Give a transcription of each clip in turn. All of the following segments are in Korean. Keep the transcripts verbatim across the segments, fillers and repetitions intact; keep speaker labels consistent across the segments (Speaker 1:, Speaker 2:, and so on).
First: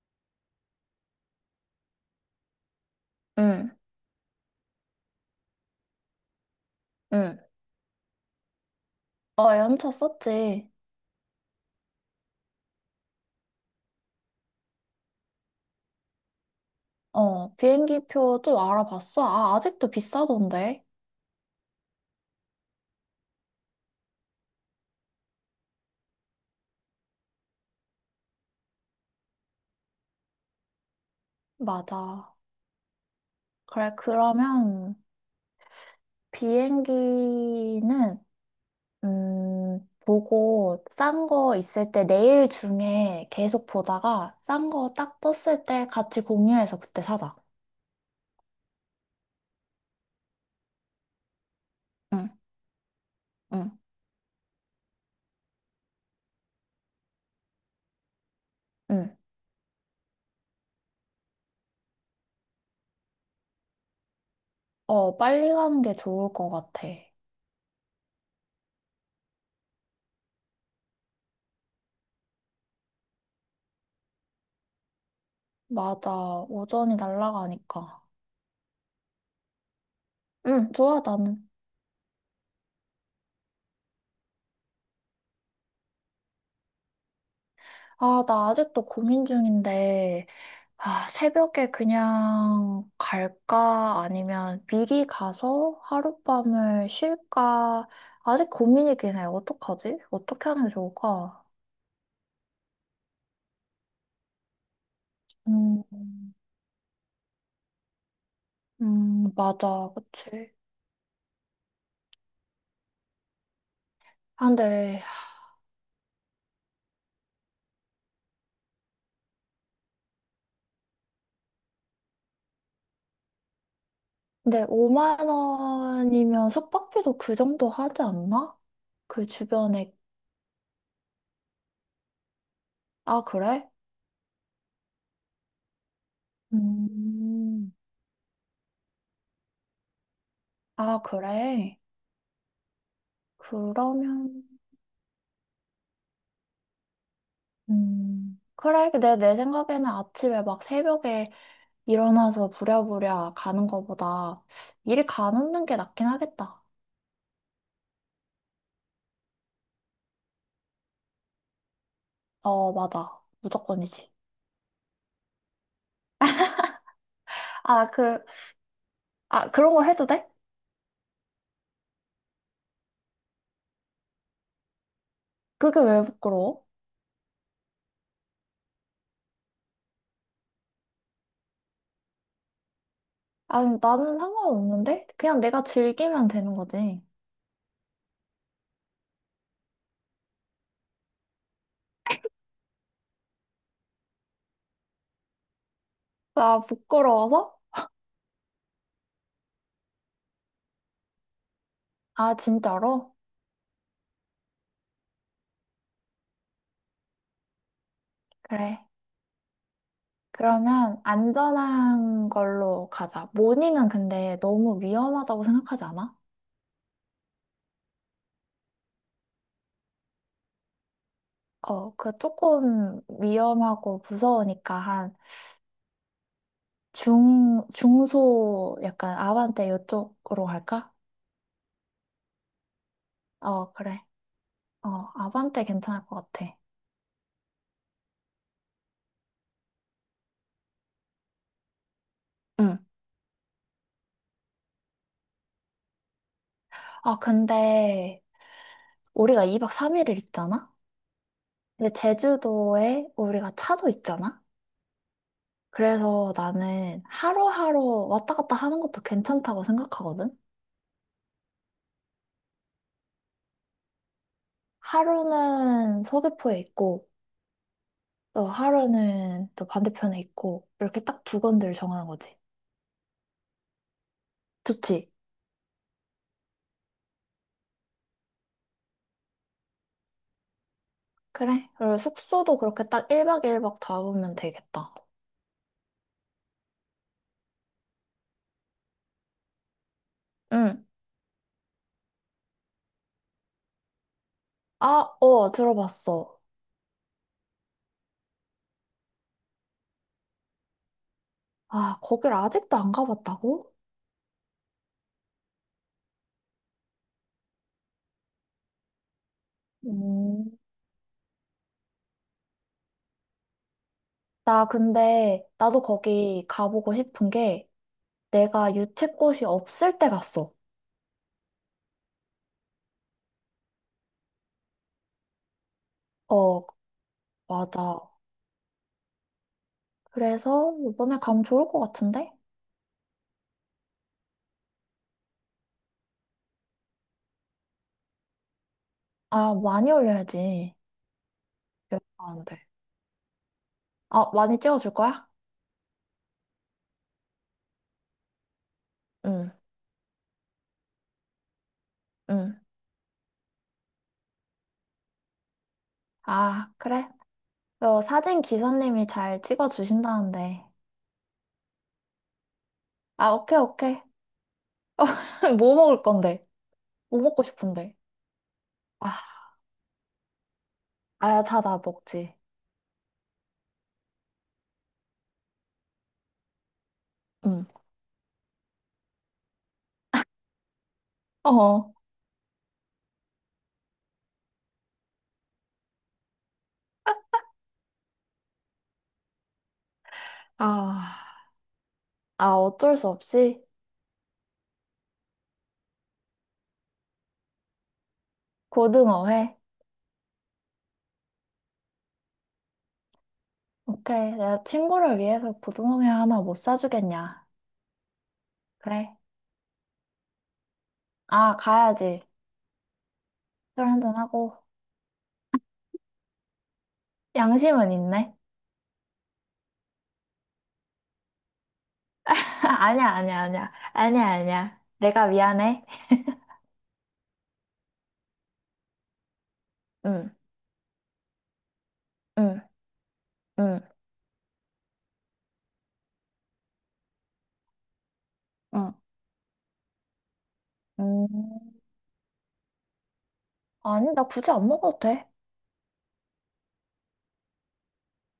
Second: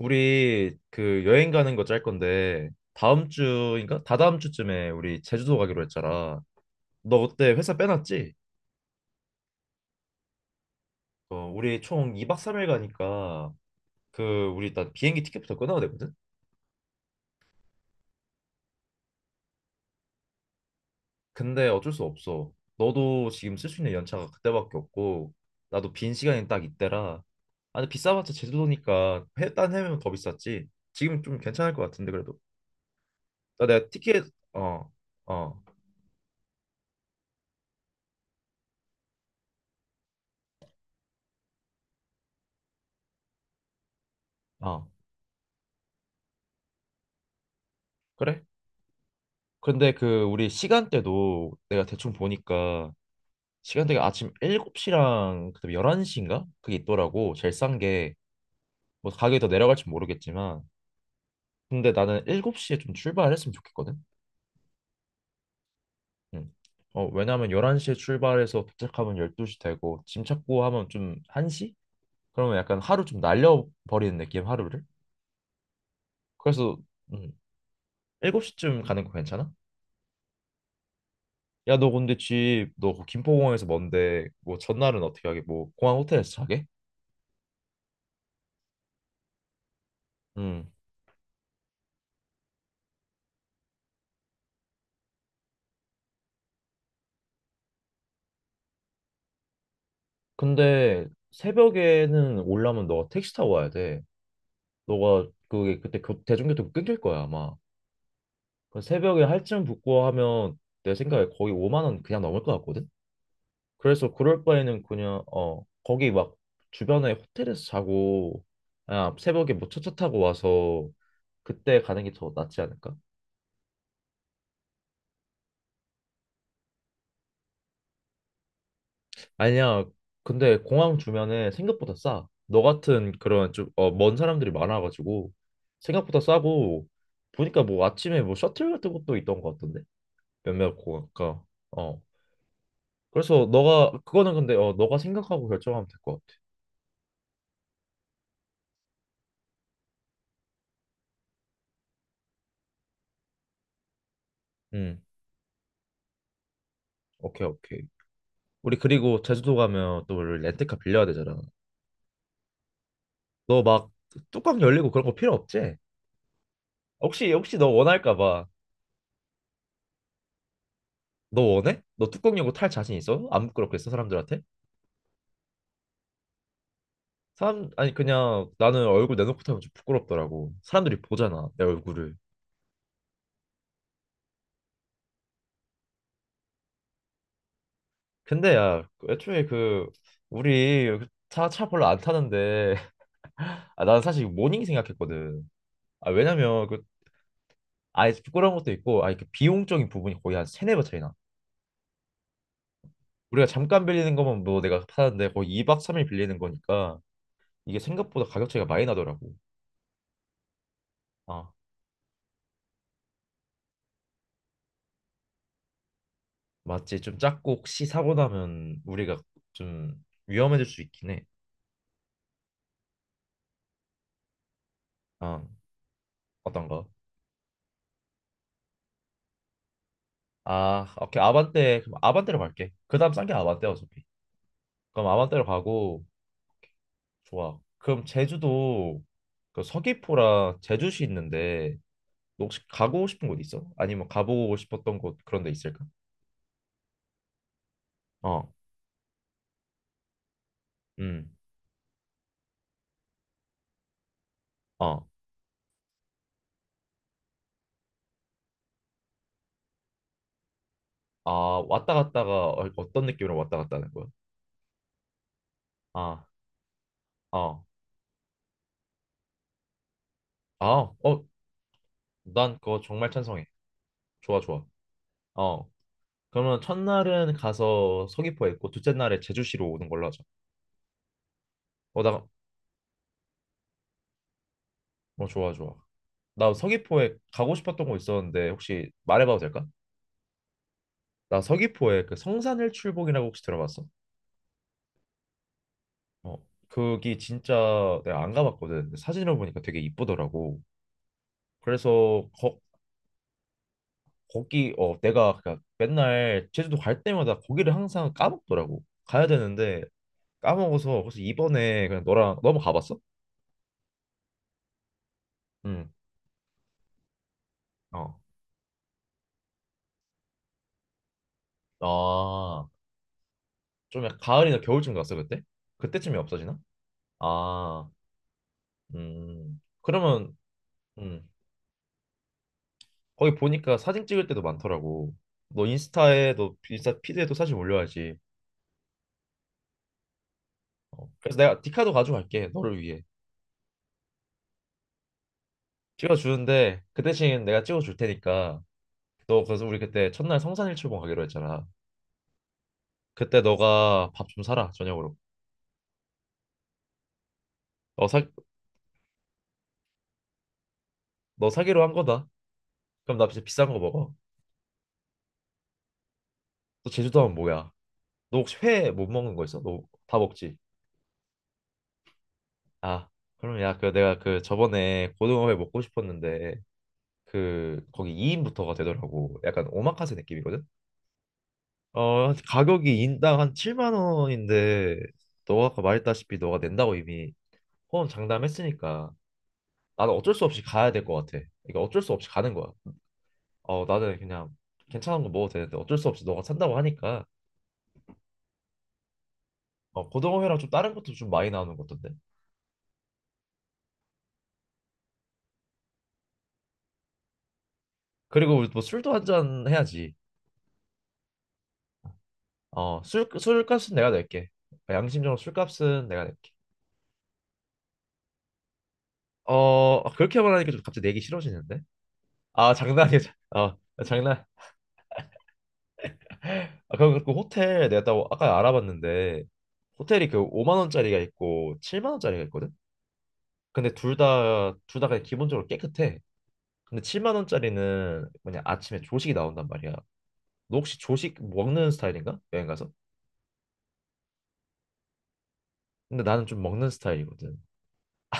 Speaker 1: 우리 그 여행 가는 거 짤 건데 다음
Speaker 2: 응,
Speaker 1: 주인가? 다다음 주쯤에 우리 제주도 가기로 했잖아. 너
Speaker 2: 응.
Speaker 1: 그때 회사 빼놨지?
Speaker 2: 어, 연차 썼지.
Speaker 1: 어, 우리 총 이 박 삼 일 가니까 그 우리 일단 비행기 티켓부터 끊어야 되거든?
Speaker 2: 어, 비행기표 좀 알아봤어. 아, 아직도 비싸던데.
Speaker 1: 근데 어쩔 수 없어. 너도 지금 쓸 수 있는 연차가 그때밖에 없고 나도 빈 시간이 딱 이때라. 아, 근데 비싸봤자 제주도니까 해, 딴 해면 더 비쌌지. 지금 좀 괜찮을 것 같은데
Speaker 2: 맞아.
Speaker 1: 그래도. 나 내가
Speaker 2: 그래,
Speaker 1: 티켓. 어,
Speaker 2: 그러면
Speaker 1: 어,
Speaker 2: 비행기는, 음, 보고 싼 거 있을 때 내일 중에 계속 보다가 싼
Speaker 1: 어.
Speaker 2: 거 딱 떴을 때 같이 공유해서 그때 사자.
Speaker 1: 그래? 근데 그 우리 시간대도 내가 대충
Speaker 2: 응,
Speaker 1: 보니까
Speaker 2: 응,
Speaker 1: 시간대가 아침 일곱 시랑 그다음에 열한 시인가? 그게 있더라고. 제일 싼 게 뭐
Speaker 2: 응.
Speaker 1: 가격이 더 내려갈지 모르겠지만 근데 나는 일곱 시에 좀 출발했으면 좋겠거든.
Speaker 2: 어, 빨리 가는 게 좋을
Speaker 1: 응.
Speaker 2: 것 같아.
Speaker 1: 어, 왜냐면 열한 시에 출발해서 도착하면 열두 시 되고 짐 찾고 하면 좀 한 시? 그러면 약간 하루 좀 날려버리는 느낌 하루를.
Speaker 2: 맞아.
Speaker 1: 그래서
Speaker 2: 오전이
Speaker 1: 음,
Speaker 2: 날아가니까.
Speaker 1: 일곱 시쯤 가는 거 괜찮아?
Speaker 2: 응, 좋아, 나는.
Speaker 1: 야, 너 근데 집 너 김포공항에서 먼데 뭐 전날은 어떻게 하게? 뭐 공항 호텔에서 자게?
Speaker 2: 아, 나 아직도 고민 중인데,
Speaker 1: 응.
Speaker 2: 아, 새벽에 그냥 갈까? 아니면 미리 가서 하룻밤을 쉴까? 아직 고민이긴 해. 어떡하지? 어떻게 하는 게
Speaker 1: 근데
Speaker 2: 좋을까?
Speaker 1: 새벽에는 올라면 너가 택시 타고 와야 돼. 너가 그게
Speaker 2: 음,
Speaker 1: 그때 교, 대중교통 끊길 거야 아마. 그 새벽에
Speaker 2: 음,
Speaker 1: 할증
Speaker 2: 맞아.
Speaker 1: 붙고
Speaker 2: 그치.
Speaker 1: 하면 내 생각에 거의 오만 원 그냥 넘을 것 같거든. 그래서 그럴
Speaker 2: 아,
Speaker 1: 바에는
Speaker 2: 근데,
Speaker 1: 그냥 어 거기 막 주변에 호텔에서 자고 아 새벽에 뭐 첫차 타고 와서 그때 가는 게 더 낫지 않을까?
Speaker 2: 근데 오만 원이면 숙박비도 그 정도 하지 않나? 그
Speaker 1: 아니야.
Speaker 2: 주변에,
Speaker 1: 근데 공항 주변에 생각보다 싸. 너 같은
Speaker 2: 아,
Speaker 1: 그런
Speaker 2: 그래?
Speaker 1: 좀 어, 먼 사람들이 많아가지고 생각보다 싸고 보니까
Speaker 2: 음,
Speaker 1: 뭐 아침에 뭐 셔틀 같은 것도 있던 것 같던데 몇몇
Speaker 2: 아,
Speaker 1: 공항가.
Speaker 2: 그래?
Speaker 1: 어. 그래서 너가 그거는
Speaker 2: 그러면,
Speaker 1: 근데 어 너가 생각하고 결정하면 될 것 같아.
Speaker 2: 음, 그래, 내, 내 생각에는 아침에 막 새벽에 일어나서 부랴부랴 가는 거보다
Speaker 1: 음.
Speaker 2: 일 가놓는 게 낫긴 하겠다.
Speaker 1: 오케이 오케이. 우리 그리고 제주도 가면 또 우리 렌트카 빌려야 되잖아.
Speaker 2: 어, 맞아.
Speaker 1: 너 막
Speaker 2: 무조건이지.
Speaker 1: 뚜껑 열리고 그런 거 필요 없지? 혹시 혹시 너
Speaker 2: 아,
Speaker 1: 원할까
Speaker 2: 그,
Speaker 1: 봐.
Speaker 2: 아, 그런 거 해도 돼?
Speaker 1: 너 원해? 너 뚜껑 열고 탈 자신 있어? 안 부끄럽겠어 사람들한테?
Speaker 2: 그게 왜 부끄러워?
Speaker 1: 사람 아니 그냥 나는 얼굴 내놓고 타면 좀 부끄럽더라고. 사람들이 보잖아 내 얼굴을.
Speaker 2: 아니, 나는 상관없는데? 그냥 내가 즐기면 되는 거지.
Speaker 1: 근데 야 그 애초에 그 우리 차 차 별로 안 타는데 아, 나는 사실 모닝 생각했거든. 아
Speaker 2: 아
Speaker 1: 왜냐면 그
Speaker 2: 부끄러워서?
Speaker 1: 아예 부끄러운 것도 있고 아그 비용적인 부분이 거의 한 세네 배 차이나.
Speaker 2: 아, 진짜로?
Speaker 1: 우리가 잠깐 빌리는 거면 뭐 내가 타는데 거의 이 박 삼 일 빌리는 거니까 이게 생각보다 가격 차이가
Speaker 2: 그래.
Speaker 1: 많이 나더라고.
Speaker 2: 그러면
Speaker 1: 아
Speaker 2: 안전한 걸로 가자. 모닝은 근데 너무 위험하다고 생각하지 않아?
Speaker 1: 맞지 좀 작고 혹시 사고 나면 우리가 좀 위험해질 수 있긴 해.
Speaker 2: 어, 그 조금 위험하고 무서우니까 한
Speaker 1: 아 어떤가?
Speaker 2: 중, 중소 약간 아반떼 이쪽으로
Speaker 1: 아,
Speaker 2: 갈까?
Speaker 1: 오케이. 아반떼. 그럼 아반떼로 갈게. 그다음 싼게 아반떼
Speaker 2: 어, 그래.
Speaker 1: 어차피. 그럼
Speaker 2: 어,
Speaker 1: 아반떼로
Speaker 2: 아반떼
Speaker 1: 가고
Speaker 2: 괜찮을 것 같아.
Speaker 1: 좋아. 그럼 제주도 그 서귀포랑 제주시 있는데 너 혹시
Speaker 2: 응.
Speaker 1: 가고 싶은 곳 있어? 아니면 가보고 싶었던 곳 그런 데 있을까?
Speaker 2: 아, 근데
Speaker 1: 어.
Speaker 2: 우리가 이 박 삼 일을 있잖아?
Speaker 1: 음.
Speaker 2: 근데 제주도에 우리가 차도 있잖아?
Speaker 1: 어.
Speaker 2: 그래서 나는 하루하루 왔다 갔다 하는 것도 괜찮다고 생각하거든?
Speaker 1: 아, 왔다 갔다가 어- 어떤 느낌으로 왔다 갔다 하는 거야?
Speaker 2: 하루는
Speaker 1: 아.
Speaker 2: 서귀포에 있고,
Speaker 1: 어.
Speaker 2: 또 하루는 또 반대편에 있고,
Speaker 1: 아.
Speaker 2: 이렇게 딱
Speaker 1: 어.
Speaker 2: 두 건들 정하는 거지.
Speaker 1: 난 그거 정말 찬성해. 좋아, 좋아.
Speaker 2: 좋지?
Speaker 1: 어. 그러면 첫날은 가서 서귀포에 있고 둘째 날에 제주시로 오는 걸로 하자.
Speaker 2: 그래. 그리고
Speaker 1: 어, 나
Speaker 2: 숙소도 그렇게 딱 일 박 일박 잡으면 되겠다.
Speaker 1: 어, 좋아, 좋아. 나 서귀포에 가고 싶었던 곳 있었는데 혹시 말해봐도 될까?
Speaker 2: 응.
Speaker 1: 나 서귀포에 그 성산일출봉이라고 혹시 들어봤어?
Speaker 2: 아, 어,
Speaker 1: 어,
Speaker 2: 들어봤어.
Speaker 1: 거기 진짜 내가 안 가봤거든. 근데 사진을 보니까 되게 이쁘더라고.
Speaker 2: 아,
Speaker 1: 그래서
Speaker 2: 거길
Speaker 1: 거,
Speaker 2: 아직도 안 가봤다고?
Speaker 1: 거기 어 내가 그 맨날 제주도 갈 때마다 거기를 항상 까먹더라고. 가야 되는데
Speaker 2: 음.
Speaker 1: 까먹어서 그래서 이번에 그냥 너랑 너무 가봤어?
Speaker 2: 나 근데, 나도
Speaker 1: 응.
Speaker 2: 거기 가보고 싶은 게,
Speaker 1: 어.
Speaker 2: 내가 유채꽃이 없을 때 갔어.
Speaker 1: 아, 좀 약간 가을이나 겨울쯤 갔어 그때? 그때쯤이 없어지나?
Speaker 2: 어,
Speaker 1: 아,
Speaker 2: 맞아.
Speaker 1: 음. 그러면
Speaker 2: 그래서 이번에
Speaker 1: 음.
Speaker 2: 가면 좋을 것 같은데?
Speaker 1: 거기 보니까 사진 찍을 때도 많더라고. 너 인스타에 너 인스타 피드에도 사진 올려야지.
Speaker 2: 아, 많이 올려야지.
Speaker 1: 어, 그래서 내가 디카도
Speaker 2: 여기
Speaker 1: 가져갈게.
Speaker 2: 가는데.
Speaker 1: 너를 위해.
Speaker 2: 아, 많이 찍어줄 거야?
Speaker 1: 찍어주는데 그 대신 내가 찍어줄 테니까 너
Speaker 2: 응,
Speaker 1: 그래서 우리 그때 첫날 성산일출봉 가기로 했잖아.
Speaker 2: 응.
Speaker 1: 그때 너가 밥 좀 사라 저녁으로.
Speaker 2: 아, 그래. 어,
Speaker 1: 너 사,
Speaker 2: 사진 기사님이 잘 찍어주신다는데.
Speaker 1: 너 사기로 한 거다. 그럼 나
Speaker 2: 아,
Speaker 1: 진짜
Speaker 2: 오케이,
Speaker 1: 비싼 거
Speaker 2: 오케이.
Speaker 1: 먹어.
Speaker 2: 뭐 먹을 건데?
Speaker 1: 너
Speaker 2: 뭐
Speaker 1: 제주도 하면
Speaker 2: 먹고
Speaker 1: 뭐야?
Speaker 2: 싶은데?
Speaker 1: 너 혹시 회 못
Speaker 2: 아,
Speaker 1: 먹는 거 있어? 너 다 먹지?
Speaker 2: 아야 다다 먹지.
Speaker 1: 아 그럼 야 그 내가 그 저번에 고등어회 먹고 싶었는데
Speaker 2: 응.
Speaker 1: 그 거기 이 인부터가 되더라고. 약간 오마카세 느낌이거든.
Speaker 2: 어.
Speaker 1: 어, 가격이 인당 한 칠만 원인데 너가 아까 말했다시피 너가 낸다고 이미 포함 장담했으니까 나는 어쩔 수 없이 가야 될 것 같아.
Speaker 2: 아,
Speaker 1: 그러니까 어쩔 수 없이 가는
Speaker 2: 아,
Speaker 1: 거야.
Speaker 2: 어쩔 수 없이
Speaker 1: 어, 나는 그냥 괜찮은 거 먹어도 되는데 어쩔 수 없이 너가 산다고 하니까
Speaker 2: 고등어회.
Speaker 1: 어, 고등어회랑 좀 다른 것도 좀 많이 나오는 것 같던데.
Speaker 2: 오케이. 내가 친구를 위해서 고등어회 하나 못 사주겠냐.
Speaker 1: 그리고 우리 뭐 술도
Speaker 2: 그래.
Speaker 1: 한 잔 해야지.
Speaker 2: 아, 가야지.
Speaker 1: 어, 술
Speaker 2: 술
Speaker 1: 술값은 내가 낼게.
Speaker 2: 한잔하고.
Speaker 1: 그러니까 양심적으로 술값은 내가 낼게.
Speaker 2: 양심은 있네.
Speaker 1: 어, 아, 그렇게 말하니까 좀 갑자기 내기 싫어지는데? 아,
Speaker 2: 아니야,
Speaker 1: 장난이야. 장-
Speaker 2: 아니야, 아니야.
Speaker 1: 어,
Speaker 2: 아니야,
Speaker 1: 장난.
Speaker 2: 아니야. 내가 미안해.
Speaker 1: 아, 그럼 그 호텔 내가 또 아까 알아봤는데 호텔이
Speaker 2: 응,
Speaker 1: 그 오만 원짜리가 있고 칠만 원짜리가
Speaker 2: 응,
Speaker 1: 있거든.
Speaker 2: 응,
Speaker 1: 근데 둘 다 둘 다 그냥 기본적으로 깨끗해. 근데 칠만 원짜리는 뭐냐
Speaker 2: 응.
Speaker 1: 아침에 조식이 나온단 말이야. 너 혹시 조식
Speaker 2: 음,
Speaker 1: 먹는 스타일인가? 여행 가서?
Speaker 2: 아니, 나 굳이 안 먹어도 돼.
Speaker 1: 근데 나는 좀 먹는 스타일이거든.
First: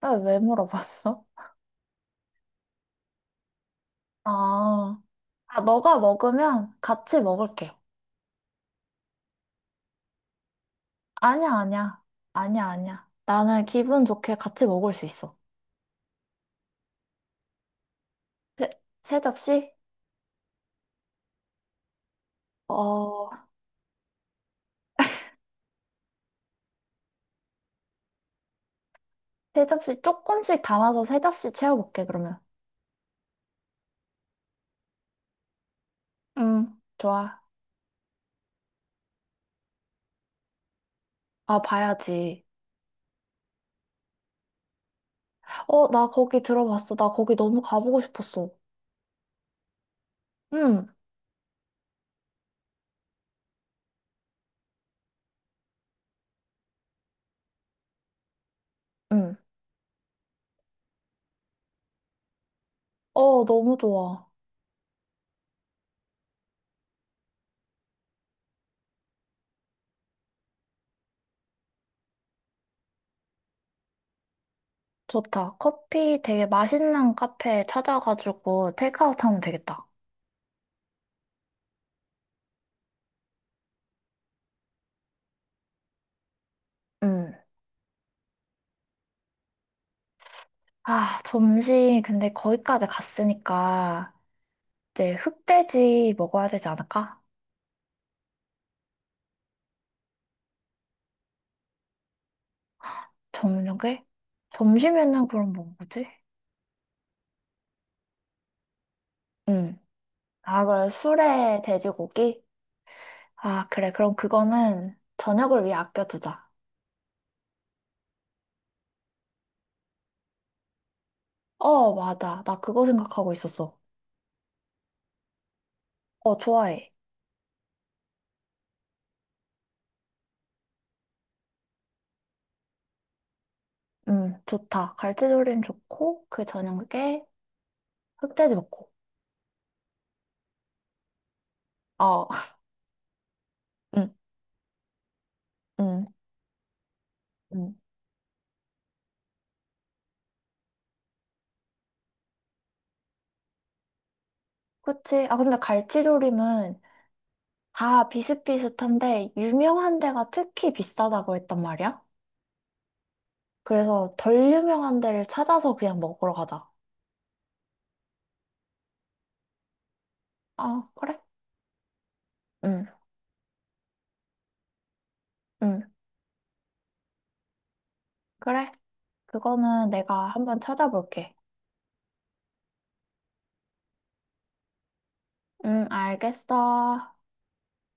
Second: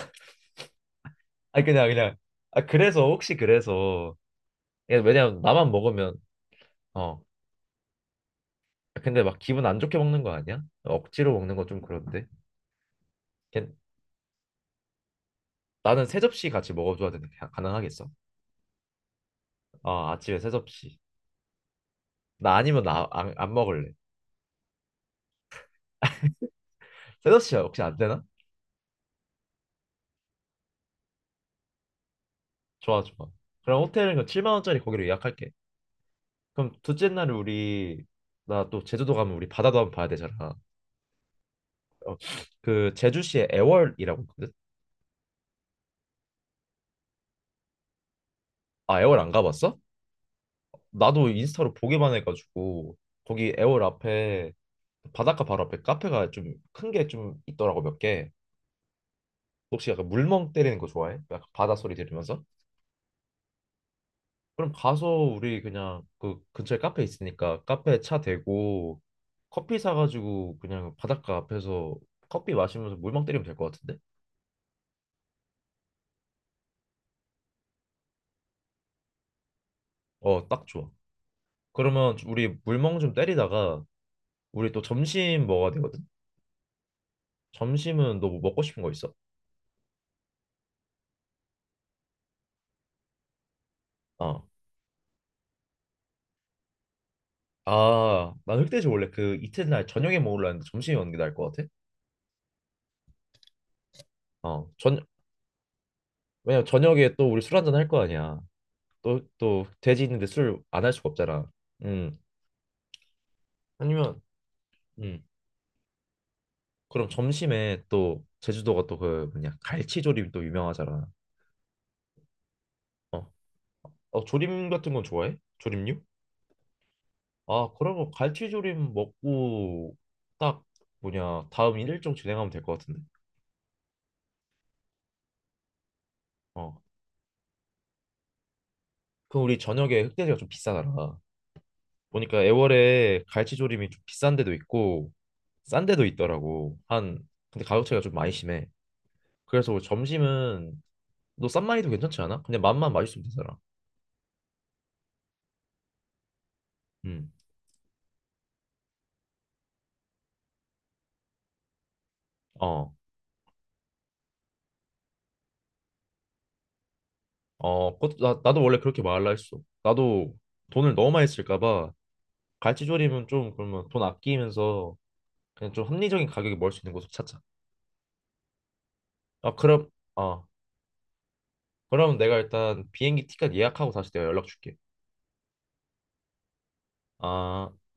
Speaker 2: 나 왜 물어봤어?
Speaker 1: 아니 그냥 그냥 아 그래서 혹시 그래서 이게
Speaker 2: 아.
Speaker 1: 왜냐면
Speaker 2: 아,
Speaker 1: 나만
Speaker 2: 너가
Speaker 1: 먹으면
Speaker 2: 먹으면
Speaker 1: 어
Speaker 2: 같이 먹을게.
Speaker 1: 아, 근데 막 기분 안 좋게 먹는 거 아니야? 억지로
Speaker 2: 아니야,
Speaker 1: 먹는 거 좀
Speaker 2: 아니야.
Speaker 1: 그런데.
Speaker 2: 아니야, 아니야. 나는
Speaker 1: 걔-
Speaker 2: 기분 좋게 같이 먹을 수 있어.
Speaker 1: 나는 세 접시 같이 먹어줘야 되는데 가- 가능하겠어?
Speaker 2: 세, 세 접시?
Speaker 1: 아 아침에 세 접시. 나 아니면 나
Speaker 2: 어,
Speaker 1: 안 안 먹을래. 셋업 씨 혹시 안 되나?
Speaker 2: 세 접시 조금씩 담아서 세 접시 채워볼게, 그러면.
Speaker 1: 좋아 좋아. 그럼 호텔은 그 칠만 원짜리 거기로 예약할게. 그럼
Speaker 2: 응,
Speaker 1: 둘째 날에
Speaker 2: 좋아.
Speaker 1: 우리 나 또 제주도 가면 우리 바다도 한번 봐야 되잖아.
Speaker 2: 아,
Speaker 1: 어,
Speaker 2: 봐야지.
Speaker 1: 그 제주시에 애월이라고 있거든.
Speaker 2: 어, 나 거기 들어봤어. 나 거기 너무 가보고 싶었어.
Speaker 1: 아 애월 안 가봤어?
Speaker 2: 응,
Speaker 1: 나도 인스타로 보기만 해가지고 거기 애월 앞에 바닷가 바로 앞에 카페가 좀 큰 게 좀 있더라고 몇 개.
Speaker 2: 응.
Speaker 1: 혹시 약간 물멍 때리는 거 좋아해? 약간 바다 소리 들으면서?
Speaker 2: 어, 너무 좋아.
Speaker 1: 그럼 가서 우리 그냥 그 근처에 카페 있으니까 카페 차 대고 커피 사가지고 그냥 바닷가 앞에서 커피 마시면서 물멍 때리면 될 것 같은데?
Speaker 2: 좋다. 커피 되게 맛있는 카페 찾아가지고 테이크아웃 하면 되겠다.
Speaker 1: 어, 딱 좋아. 그러면 좀 우리 물멍 좀 때리다가 우리 또 점심 먹어야 되거든?
Speaker 2: 응.
Speaker 1: 점심은 너 뭐 먹고 싶은 거 있어?
Speaker 2: 아, 점심 근데 거기까지 갔으니까.
Speaker 1: 어.
Speaker 2: 이제 흑돼지 먹어야 되지 않을까?
Speaker 1: 아, 난 흑돼지 원래 그 이튿날 저녁에 먹으려 했는데 점심에 먹는 게 나을 것 같아?
Speaker 2: 저녁에
Speaker 1: 어, 전,
Speaker 2: 점심에는 그럼 뭐 먹지?
Speaker 1: 왜냐면 저녁에 또 우리 술 한잔 할 거 아니야. 또, 또
Speaker 2: 응.
Speaker 1: 돼지 있는데 술
Speaker 2: 아,
Speaker 1: 안
Speaker 2: 그래.
Speaker 1: 할 수가 없잖아.
Speaker 2: 술에
Speaker 1: 음,
Speaker 2: 돼지고기? 아, 그래. 그럼
Speaker 1: 아니면,
Speaker 2: 그거는
Speaker 1: 음.
Speaker 2: 저녁을 위해 아껴두자.
Speaker 1: 그럼 점심에 또 제주도가 또 그 뭐냐 갈치조림 또 유명하잖아.
Speaker 2: 어, 맞아. 나 그거
Speaker 1: 어,
Speaker 2: 생각하고 있었어.
Speaker 1: 어 조림 같은 건 좋아해? 조림류?
Speaker 2: 어, 좋아해.
Speaker 1: 아 그러면 갈치조림 먹고 딱 뭐냐 다음 일정 진행하면 될 것 같은데.
Speaker 2: 응, 좋다. 갈치조림 좋고, 그
Speaker 1: 어,
Speaker 2: 저녁에 흑돼지 먹고.
Speaker 1: 그럼 우리 저녁에 흑돼지가 좀 비싸더라.
Speaker 2: 어,
Speaker 1: 보니까 애월에 갈치조림이 좀
Speaker 2: 응,
Speaker 1: 비싼 데도 있고 싼 데도
Speaker 2: 응,
Speaker 1: 있더라고. 한 근데
Speaker 2: 응.
Speaker 1: 가격 차이가 좀 많이 심해. 그래서 우리 점심은 너 싼마이도 괜찮지 않아? 그냥 맛만 맛있으면 되잖아.
Speaker 2: 그치? 아, 근데 갈치조림은
Speaker 1: 음.
Speaker 2: 다 비슷비슷한데, 유명한 데가 특히 비싸다고 했단 말이야?
Speaker 1: 어.
Speaker 2: 그래서 덜 유명한 데를 찾아서 그냥 먹으러 가자.
Speaker 1: 어, 그것도 나, 나도 원래 그렇게 말할라 했어. 나도
Speaker 2: 아,
Speaker 1: 돈을 너무
Speaker 2: 그래?
Speaker 1: 많이 쓸까 봐
Speaker 2: 응,
Speaker 1: 갈치조림은 좀 그러면 돈 아끼면서 그냥
Speaker 2: 응,
Speaker 1: 좀 합리적인 가격에 먹을 수 있는 곳을 찾자.
Speaker 2: 그래.
Speaker 1: 아, 그럼
Speaker 2: 그거는 내가
Speaker 1: 어,
Speaker 2: 한번 찾아볼게.
Speaker 1: 그럼 내가 일단 비행기 티켓 예약하고 다시 내가 연락 줄게.
Speaker 2: 응, 알겠어.
Speaker 1: 아.